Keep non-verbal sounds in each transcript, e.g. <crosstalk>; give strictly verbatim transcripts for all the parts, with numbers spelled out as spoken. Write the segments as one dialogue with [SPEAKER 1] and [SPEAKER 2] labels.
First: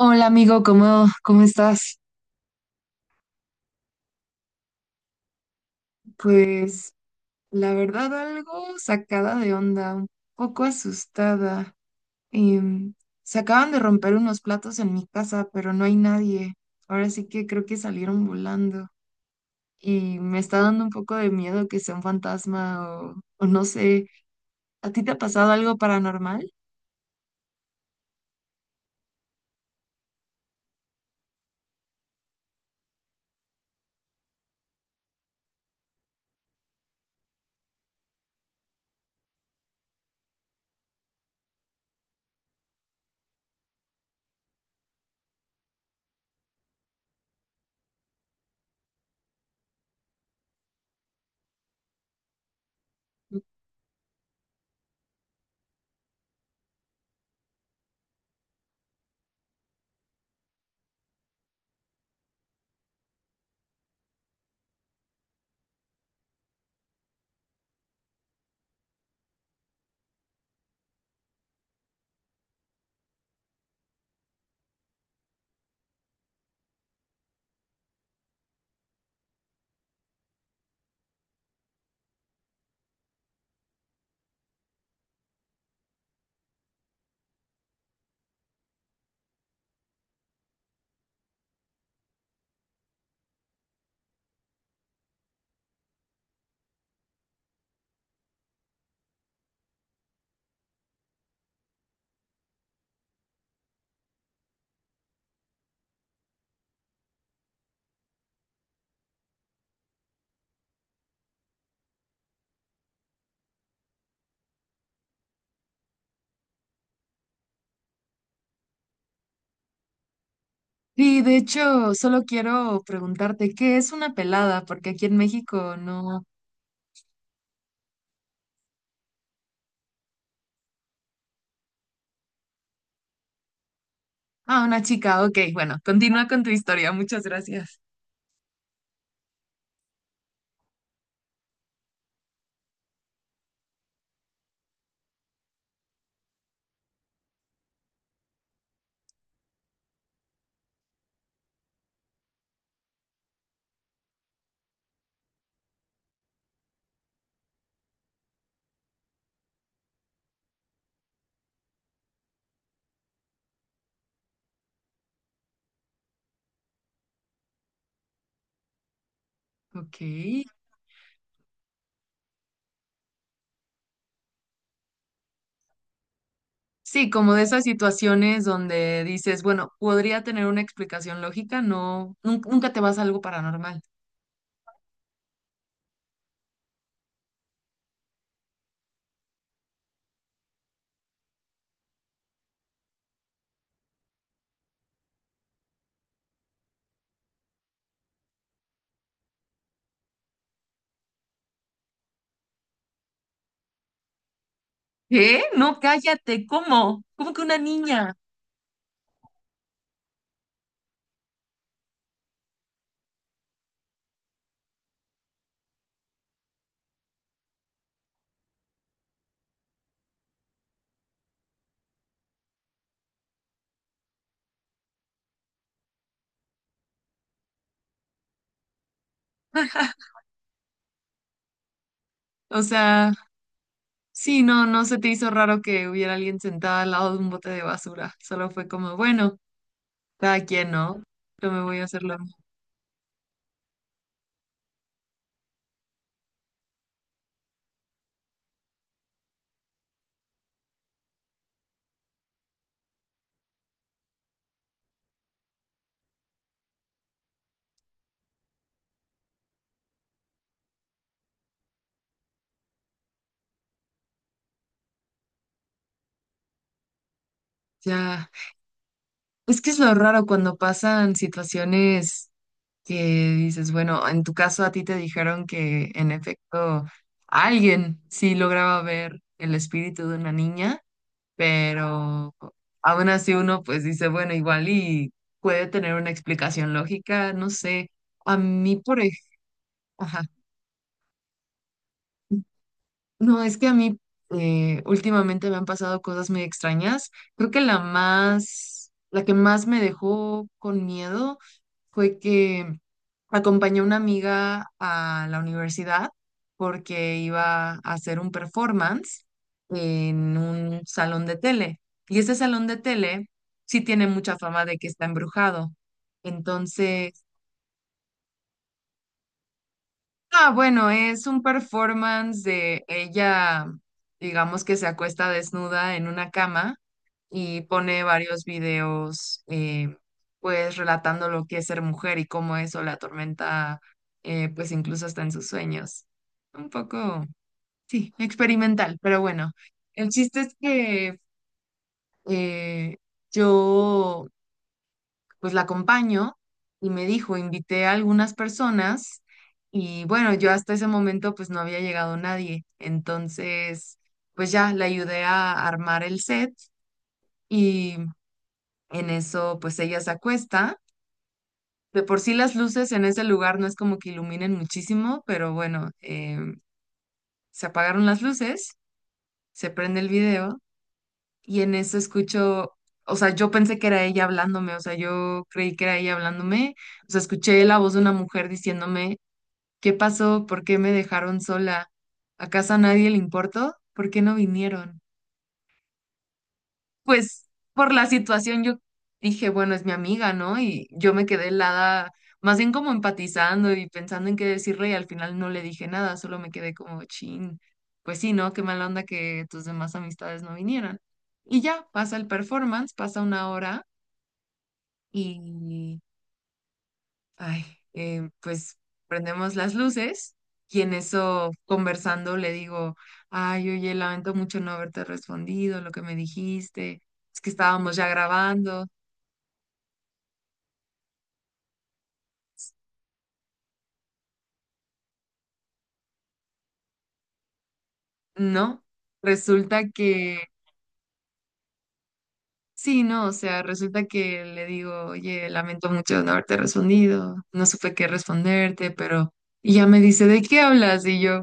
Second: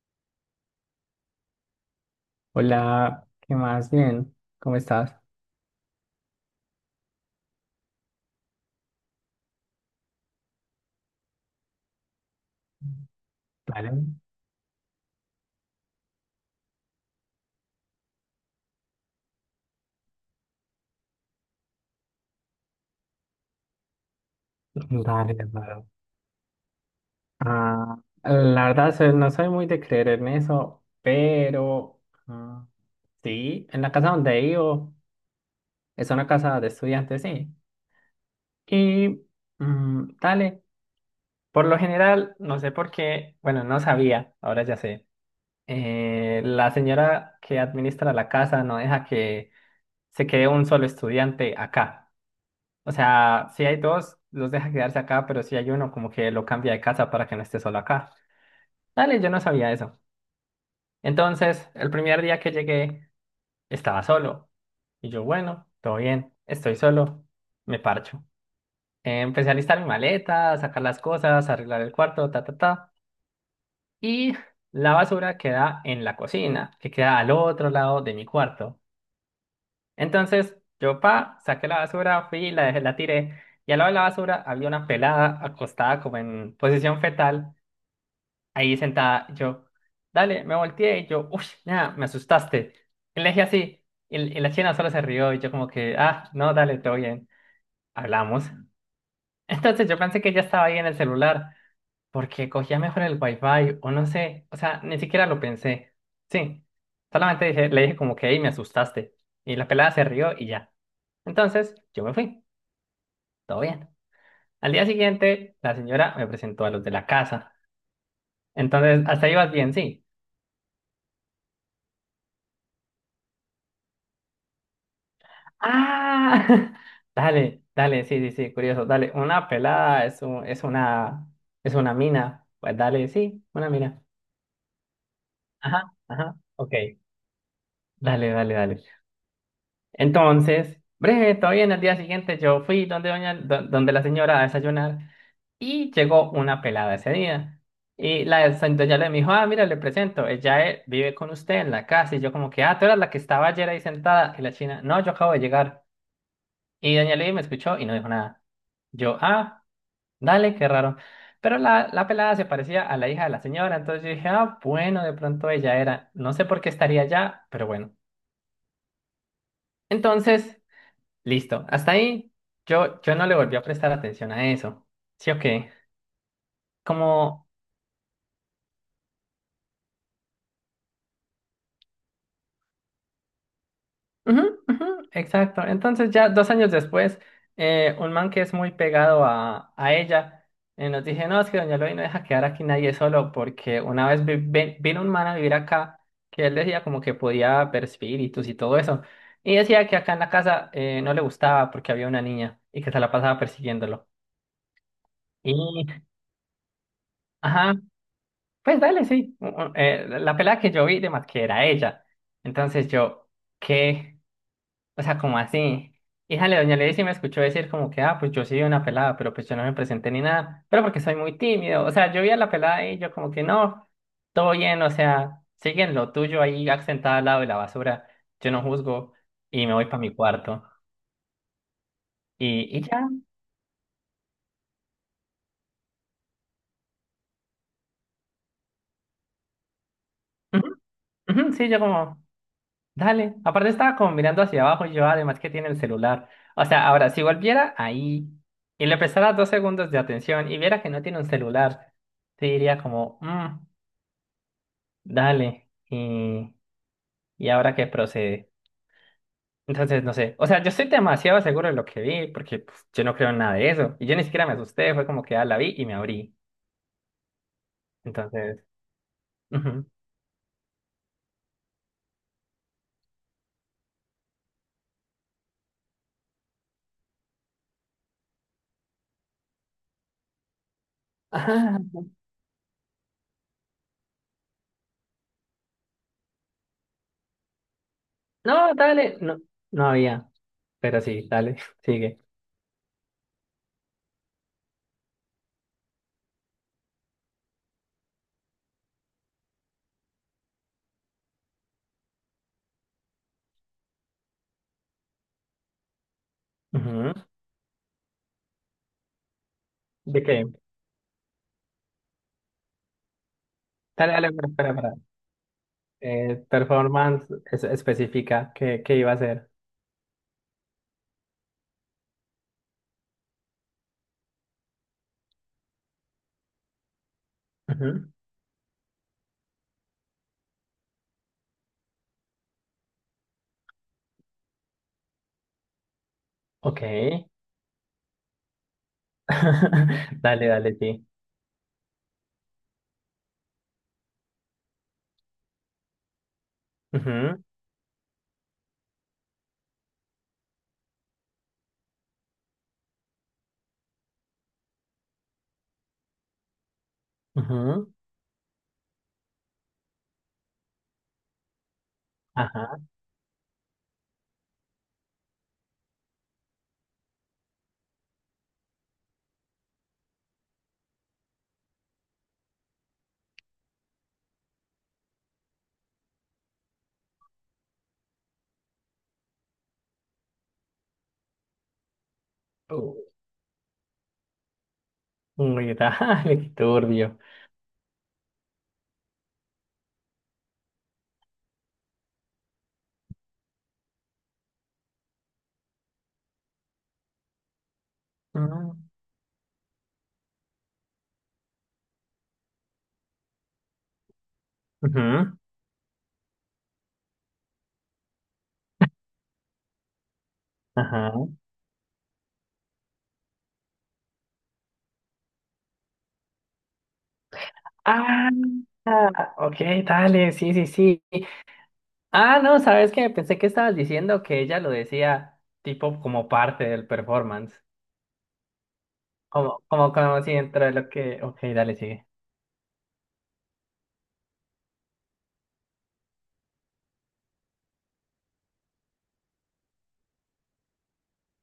[SPEAKER 1] Hola amigo, ¿cómo, cómo estás?
[SPEAKER 2] Hola, ¿qué más? Bien, ¿cómo estás?
[SPEAKER 1] Pues la verdad algo sacada de onda, un poco asustada. Em, Se acaban de
[SPEAKER 2] Vale,
[SPEAKER 1] romper unos platos en mi casa, pero no hay nadie. Ahora sí que creo que salieron volando y me está dando un poco de miedo que sea un fantasma o, o no sé. ¿A ti te ha
[SPEAKER 2] dale,
[SPEAKER 1] pasado algo
[SPEAKER 2] hermano.
[SPEAKER 1] paranormal?
[SPEAKER 2] Ah, la verdad, soy- no soy muy de creer en eso, pero ah, sí, en la casa donde vivo es una casa de estudiantes, sí. Y mm, dale, por lo general, no sé por qué, bueno, no sabía, ahora ya sé. Eh, la señora que administra la casa no deja que se quede un solo estudiante acá. O sea, si hay dos, los deja quedarse acá, pero si hay uno, como que lo cambia de casa para que no esté solo acá. Dale, yo no sabía eso. Entonces, el primer día que llegué, estaba solo. Y yo, bueno, todo bien, estoy solo, me parcho. Eh, Empecé a listar mi maleta, a sacar las cosas, a arreglar el cuarto, ta, ta, ta. Y la basura queda en la cocina, que queda al otro lado de mi cuarto. Entonces, yo pa, saqué la basura, fui, la dejé, la tiré. Y al lado de la basura había una pelada acostada como en posición fetal, ahí sentada. Yo, dale, me volteé y yo, uff, nada, me asustaste. Y le dije así. Y, y la china solo se rió y yo como que, ah, no, dale, todo bien. Hablamos. Entonces yo pensé que ya estaba ahí en el celular, porque cogía mejor el wifi, o no sé, o sea, ni siquiera lo pensé. Sí, solamente dije- le dije como que, hey, me asustaste. Y la pelada se rió y ya. Entonces yo me fui, todo bien. Al día siguiente, la señora me presentó a los de la casa. Entonces, hasta ahí vas bien, sí.
[SPEAKER 1] Sí, de hecho, solo quiero preguntarte, ¿qué es una pelada? Porque aquí en México no...
[SPEAKER 2] Ah, <laughs> dale, dale, sí, sí, sí, curioso, dale. Una pelada es, un- es una, es una mina. Pues dale, sí, una mina.
[SPEAKER 1] Ah, una chica, ok, bueno,
[SPEAKER 2] Ajá,
[SPEAKER 1] continúa
[SPEAKER 2] ajá,
[SPEAKER 1] con tu
[SPEAKER 2] ok.
[SPEAKER 1] historia, muchas gracias.
[SPEAKER 2] Dale, dale, dale. Entonces, breve, todo bien. El día siguiente yo fui donde, doña, do- donde la señora a desayunar y llegó una pelada ese día. Y la doña le dijo, ah, mira, le presento, ella eh, vive con usted en la casa. Y yo como que, ah, tú eras la que estaba ayer ahí sentada. Y la china, no, yo acabo de llegar. Y doña Levi me escuchó y no dijo nada. Yo, ah, dale, qué raro. Pero la, la pelada se parecía a la hija de la señora, entonces yo dije, ah, bueno, de pronto ella era, no sé por qué estaría allá, pero bueno.
[SPEAKER 1] Ok.
[SPEAKER 2] Entonces. Listo. Hasta ahí yo, yo no le volví a prestar atención a eso. ¿Sí o qué?
[SPEAKER 1] Sí, como de
[SPEAKER 2] Como.
[SPEAKER 1] esas situaciones donde dices, bueno, podría tener una explicación lógica, no, nun- nunca te vas a algo paranormal.
[SPEAKER 2] Ujú, ujú, exacto. Entonces ya dos años después, eh, un man que es muy pegado a, a ella, eh, nos dije, no, es que doña Loli no deja quedar aquí nadie solo porque una vez vi- vi- vino un man a vivir acá que él decía como que podía ver espíritus y todo eso. Y decía que acá en la casa eh, no le gustaba porque había una niña y que se la pasaba persiguiéndolo.
[SPEAKER 1] ¿Qué?
[SPEAKER 2] Y,
[SPEAKER 1] No, cállate, ¿cómo? ¿Cómo que una
[SPEAKER 2] ajá,
[SPEAKER 1] niña?
[SPEAKER 2] pues dale, sí. U- u- eh, la pelada que yo vi, demás que era ella. Entonces yo, ¿qué? O sea, ¿como así? Híjale, doña Lady sí me escuchó decir como que, ah, pues yo sí vi una pelada, pero pues yo no me presenté ni nada, pero porque soy muy tímido. O sea, yo vi a la pelada y yo como que no, todo bien, o sea, siguen lo tuyo ahí sentada al lado de la basura, yo no juzgo y me voy para mi cuarto.
[SPEAKER 1] O
[SPEAKER 2] Y, y ya.
[SPEAKER 1] sea, sí, no, no se te hizo raro que hubiera alguien sentada al lado de un bote de basura. Solo fue como, bueno, cada quien,
[SPEAKER 2] Ujú,
[SPEAKER 1] ¿no? Yo
[SPEAKER 2] ujú,
[SPEAKER 1] me
[SPEAKER 2] sí,
[SPEAKER 1] voy
[SPEAKER 2] yo
[SPEAKER 1] a hacerlo.
[SPEAKER 2] como. Dale, aparte estaba como mirando hacia abajo y yo además que tiene el celular. O sea, ahora, si volviera ahí y le prestara dos segundos de atención y viera que no tiene un celular, te diría como, "Mm, dale, y, y ahora qué procede". Entonces, no sé, o sea, yo estoy demasiado seguro de lo que vi porque pues, yo no creo en nada de eso. Y yo ni siquiera me asusté, fue como que ah, la vi y me abrí.
[SPEAKER 1] Ya.
[SPEAKER 2] Entonces,
[SPEAKER 1] Es que es
[SPEAKER 2] ujú.
[SPEAKER 1] lo raro cuando pasan situaciones, que dices, bueno, en tu caso a ti te dijeron que en efecto alguien sí lograba ver el espíritu de una niña,
[SPEAKER 2] Ah,
[SPEAKER 1] pero aún así uno pues dice, bueno, igual y puede tener una explicación lógica, no sé. A
[SPEAKER 2] no,
[SPEAKER 1] mí, por
[SPEAKER 2] dale,
[SPEAKER 1] ejemplo,
[SPEAKER 2] no, no había, pero sí, dale, <laughs> sigue.
[SPEAKER 1] no, es que a mí eh, últimamente me han pasado cosas muy extrañas. Creo que la más, la que más me dejó con miedo fue que acompañé a una amiga a la universidad
[SPEAKER 2] Ujú.
[SPEAKER 1] porque iba a hacer un performance
[SPEAKER 2] ¿De
[SPEAKER 1] en
[SPEAKER 2] qué?
[SPEAKER 1] un salón de tele. Y ese salón de tele sí tiene
[SPEAKER 2] Dale, dale,
[SPEAKER 1] mucha
[SPEAKER 2] espera,
[SPEAKER 1] fama de que
[SPEAKER 2] espera,
[SPEAKER 1] está
[SPEAKER 2] espera.
[SPEAKER 1] embrujado.
[SPEAKER 2] Eh,
[SPEAKER 1] Entonces,
[SPEAKER 2] performance es- específica que, que, iba a hacer.
[SPEAKER 1] ah, bueno, es un performance de ella, digamos que se acuesta desnuda en una cama y pone
[SPEAKER 2] Ujú.
[SPEAKER 1] varios videos, eh, pues relatando lo que es ser mujer y cómo eso la atormenta, eh, pues incluso hasta en sus sueños. Un
[SPEAKER 2] Ok.
[SPEAKER 1] poco, sí, experimental, pero bueno. El
[SPEAKER 2] <laughs>
[SPEAKER 1] chiste
[SPEAKER 2] Dale,
[SPEAKER 1] es
[SPEAKER 2] dale, sí.
[SPEAKER 1] que eh, yo pues la acompaño y me dijo,
[SPEAKER 2] Ujú,
[SPEAKER 1] invité a algunas personas y bueno, yo hasta ese momento pues no había llegado nadie. Entonces, pues ya la ayudé a armar el set
[SPEAKER 2] ujú,
[SPEAKER 1] y en eso pues ella se acuesta. De por sí las
[SPEAKER 2] ajá.
[SPEAKER 1] luces en ese lugar no es como que iluminen muchísimo, pero bueno, em, se apagaron las luces, se prende el video y en eso escucho, o sea, yo pensé que era ella hablándome, o sea, yo creí que era ella hablándome, o sea, escuché la voz de una mujer diciéndome: ¿qué pasó? ¿Por qué me dejaron sola? ¿Acaso a
[SPEAKER 2] Uh,
[SPEAKER 1] nadie le importó? ¿Por qué no vinieron?
[SPEAKER 2] Uy, <laughs> dale, qué turbio.
[SPEAKER 1] Pues por la situación yo dije, bueno, es mi amiga, ¿no? Y yo me quedé helada, más bien como empatizando y pensando en qué decirle y al final no le dije nada, solo me quedé como chin. Pues sí, ¿no? Qué
[SPEAKER 2] Mm,
[SPEAKER 1] mala onda que tus demás amistades no vinieran. Y ya, pasa el performance, pasa una hora
[SPEAKER 2] ujú,
[SPEAKER 1] y ay, eh, pues prendemos las luces y en
[SPEAKER 2] ajá.
[SPEAKER 1] eso conversando le digo, ay, oye, lamento mucho no haberte respondido lo que me dijiste, es que estábamos ya
[SPEAKER 2] Ah,
[SPEAKER 1] grabando,
[SPEAKER 2] ah, ok, dale, sí, sí, sí. Ah, no, ¿sabes qué? Pensé que estabas diciendo que ella lo decía tipo como parte del performance.
[SPEAKER 1] ¿no?
[SPEAKER 2] Como,
[SPEAKER 1] Resulta
[SPEAKER 2] como, como si
[SPEAKER 1] que,
[SPEAKER 2] dentro de lo que. Ok, dale, sigue.
[SPEAKER 1] sí, no, o sea, resulta que le digo, oye, lamento mucho no haberte respondido, no supe qué responderte, pero, y ya me dice, ¿de qué hablas? Y yo...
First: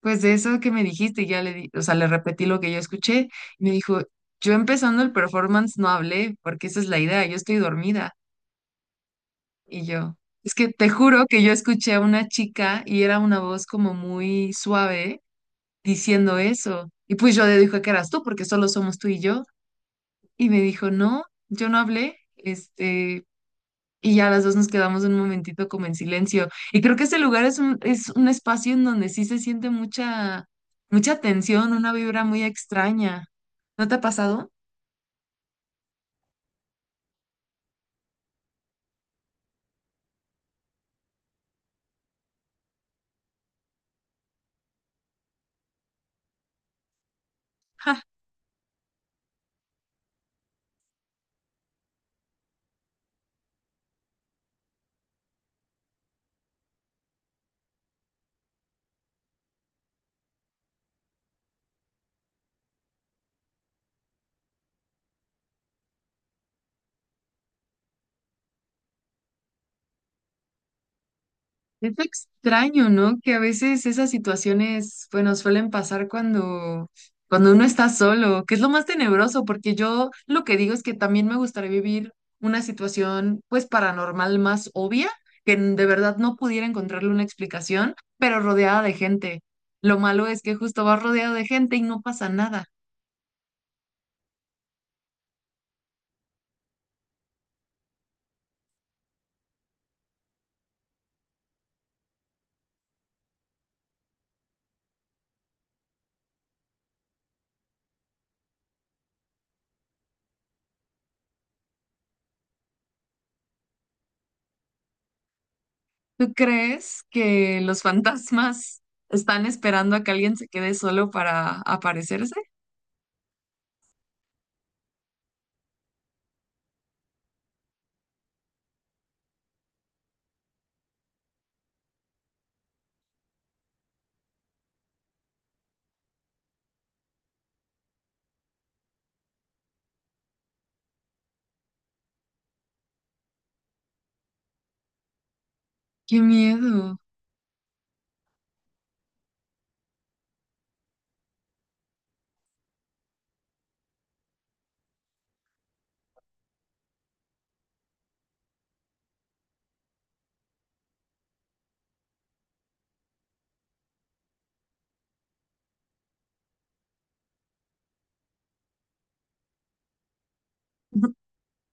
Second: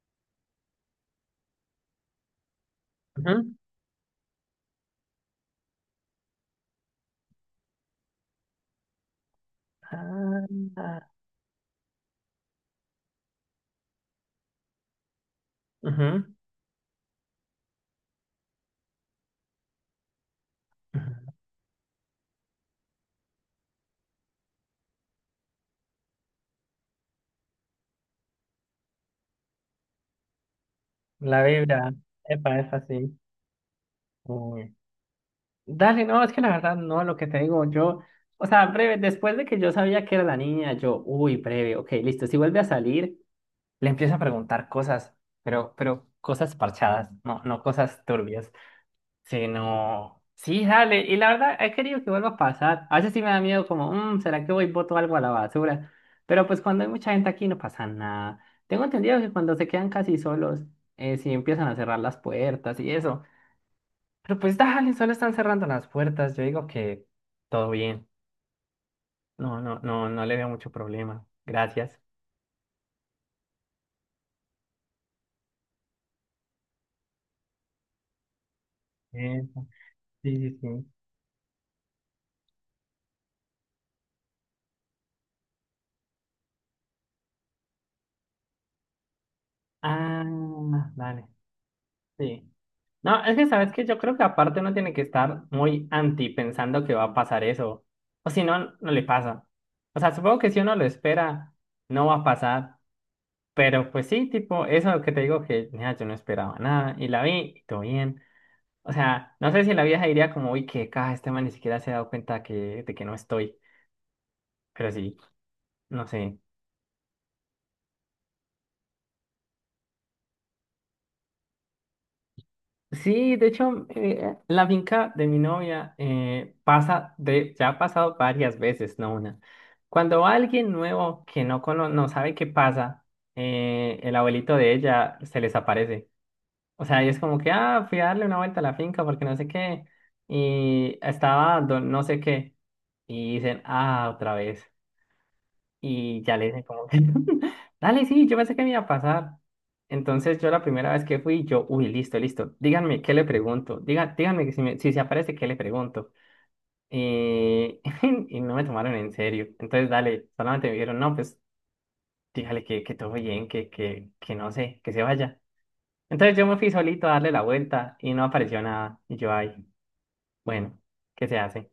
[SPEAKER 1] pues de eso que me dijiste, ya le di, o sea, le repetí lo que yo escuché
[SPEAKER 2] Ujú.
[SPEAKER 1] y me dijo, yo empezando el performance no hablé porque esa es la idea, yo estoy dormida. Y yo, es que te
[SPEAKER 2] Ah,
[SPEAKER 1] juro que yo escuché a una chica y era una voz como muy suave
[SPEAKER 2] ujú,
[SPEAKER 1] diciendo eso. Y pues yo le dije que eras tú porque solo somos tú y yo. Y me dijo, no,
[SPEAKER 2] ujú.
[SPEAKER 1] yo no hablé, este, y ya las dos nos quedamos un momentito como en silencio. Y creo que ese lugar es un, es un espacio en donde sí se siente mucha, mucha
[SPEAKER 2] La
[SPEAKER 1] tensión, una
[SPEAKER 2] Biblia,
[SPEAKER 1] vibra muy
[SPEAKER 2] epa, es así.
[SPEAKER 1] extraña. ¿No te ha pasado?
[SPEAKER 2] Uy. Dale, no, es que la verdad no, lo que te digo, yo, o sea, breve, después de que yo sabía que era la niña, yo, uy, breve, ok, listo, si vuelve a salir, le empiezo a preguntar cosas, pero, pero cosas parchadas, no, no cosas turbias, sino, sí, dale, y la verdad he querido que vuelva a pasar, a veces sí me da miedo como, "Mm, ¿será que voy y boto algo a la basura?" Pero pues cuando hay mucha gente aquí no pasa nada. Tengo entendido que cuando se quedan casi solos, eh, sí empiezan a cerrar las puertas y eso. Pero pues dale, solo están cerrando las puertas. Yo digo que todo bien. No, no, no, no le veo mucho problema.
[SPEAKER 1] Es
[SPEAKER 2] Gracias.
[SPEAKER 1] extraño, ¿no? Que a veces esas situaciones, bueno, suelen pasar cuando, cuando uno está solo, que es lo más tenebroso,
[SPEAKER 2] Eso,
[SPEAKER 1] porque yo
[SPEAKER 2] sí,
[SPEAKER 1] lo que
[SPEAKER 2] sí,
[SPEAKER 1] digo es
[SPEAKER 2] sí.
[SPEAKER 1] que también me gustaría vivir una situación, pues, paranormal más obvia, que n- de verdad no pudiera encontrarle una explicación, pero rodeada de gente. Lo malo es que justo
[SPEAKER 2] Ah,
[SPEAKER 1] vas
[SPEAKER 2] dale.
[SPEAKER 1] rodeado de gente y no pasa
[SPEAKER 2] Sí.
[SPEAKER 1] nada.
[SPEAKER 2] No, es que sabes que yo creo que aparte uno tiene que estar muy anti pensando que va a pasar eso. O si no, no le pasa. O sea, supongo que si uno lo espera, no va a pasar. Pero pues sí, tipo, eso que te digo que, mira, yo no esperaba nada y la vi y todo bien. O sea, no sé si en la vieja diría como, uy, qué caja, este man ni siquiera se ha dado cuenta que, de que no estoy. Pero sí, no
[SPEAKER 1] ¿Tú
[SPEAKER 2] sé.
[SPEAKER 1] crees que los <laughs> fantasmas están esperando a que alguien se quede solo para aparecerse?
[SPEAKER 2] Sí, de hecho, eh, la finca de mi novia eh, pasa de, ya ha pasado varias veces, no una. Cuando va alguien nuevo que no, cono- no sabe qué pasa, eh, el abuelito de ella se les aparece. O sea, y es como que, ah, fui a darle una vuelta a la finca porque no sé qué. Y estaba, don- no sé qué. Y dicen, ah, otra vez.
[SPEAKER 1] ¡Qué
[SPEAKER 2] Y ya le dije como
[SPEAKER 1] miedo!
[SPEAKER 2] que, <laughs> dale, sí, yo pensé que me iba a pasar. Entonces yo la primera vez que fui, yo, uy, listo, listo, díganme qué le pregunto, Diga, díganme que si, me- si se aparece, qué le pregunto. Eh, <laughs> y no me tomaron en serio. Entonces, dale, solamente me dijeron, no, pues dígale que, que todo bien, que, que, que no sé, que se vaya. Entonces yo me fui solito a darle la vuelta y no apareció nada. Y yo, ay, bueno, ¿qué se hace?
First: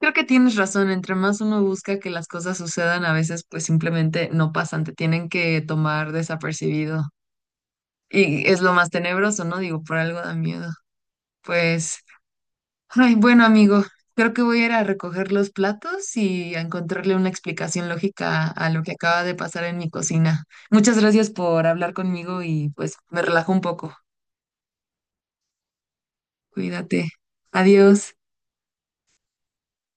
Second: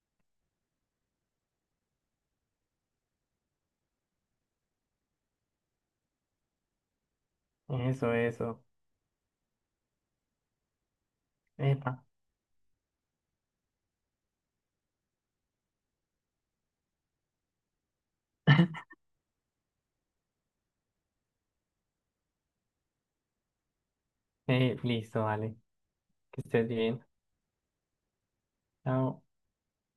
[SPEAKER 1] Creo que tienes razón, entre más uno busca que las cosas sucedan, a veces pues simplemente no pasan, te tienen que tomar desapercibido.
[SPEAKER 2] Eso,
[SPEAKER 1] Y es
[SPEAKER 2] eso.
[SPEAKER 1] lo más tenebroso, ¿no? Digo, por algo da miedo.
[SPEAKER 2] Epa,
[SPEAKER 1] Pues, ay, bueno, amigo, creo que voy a ir a recoger los platos y a encontrarle una explicación lógica a lo que acaba de pasar en mi cocina. Muchas gracias por hablar conmigo y pues me relajo un poco.
[SPEAKER 2] eh, listo, dale, que estés
[SPEAKER 1] Cuídate.
[SPEAKER 2] bien.
[SPEAKER 1] Adiós.
[SPEAKER 2] Chao.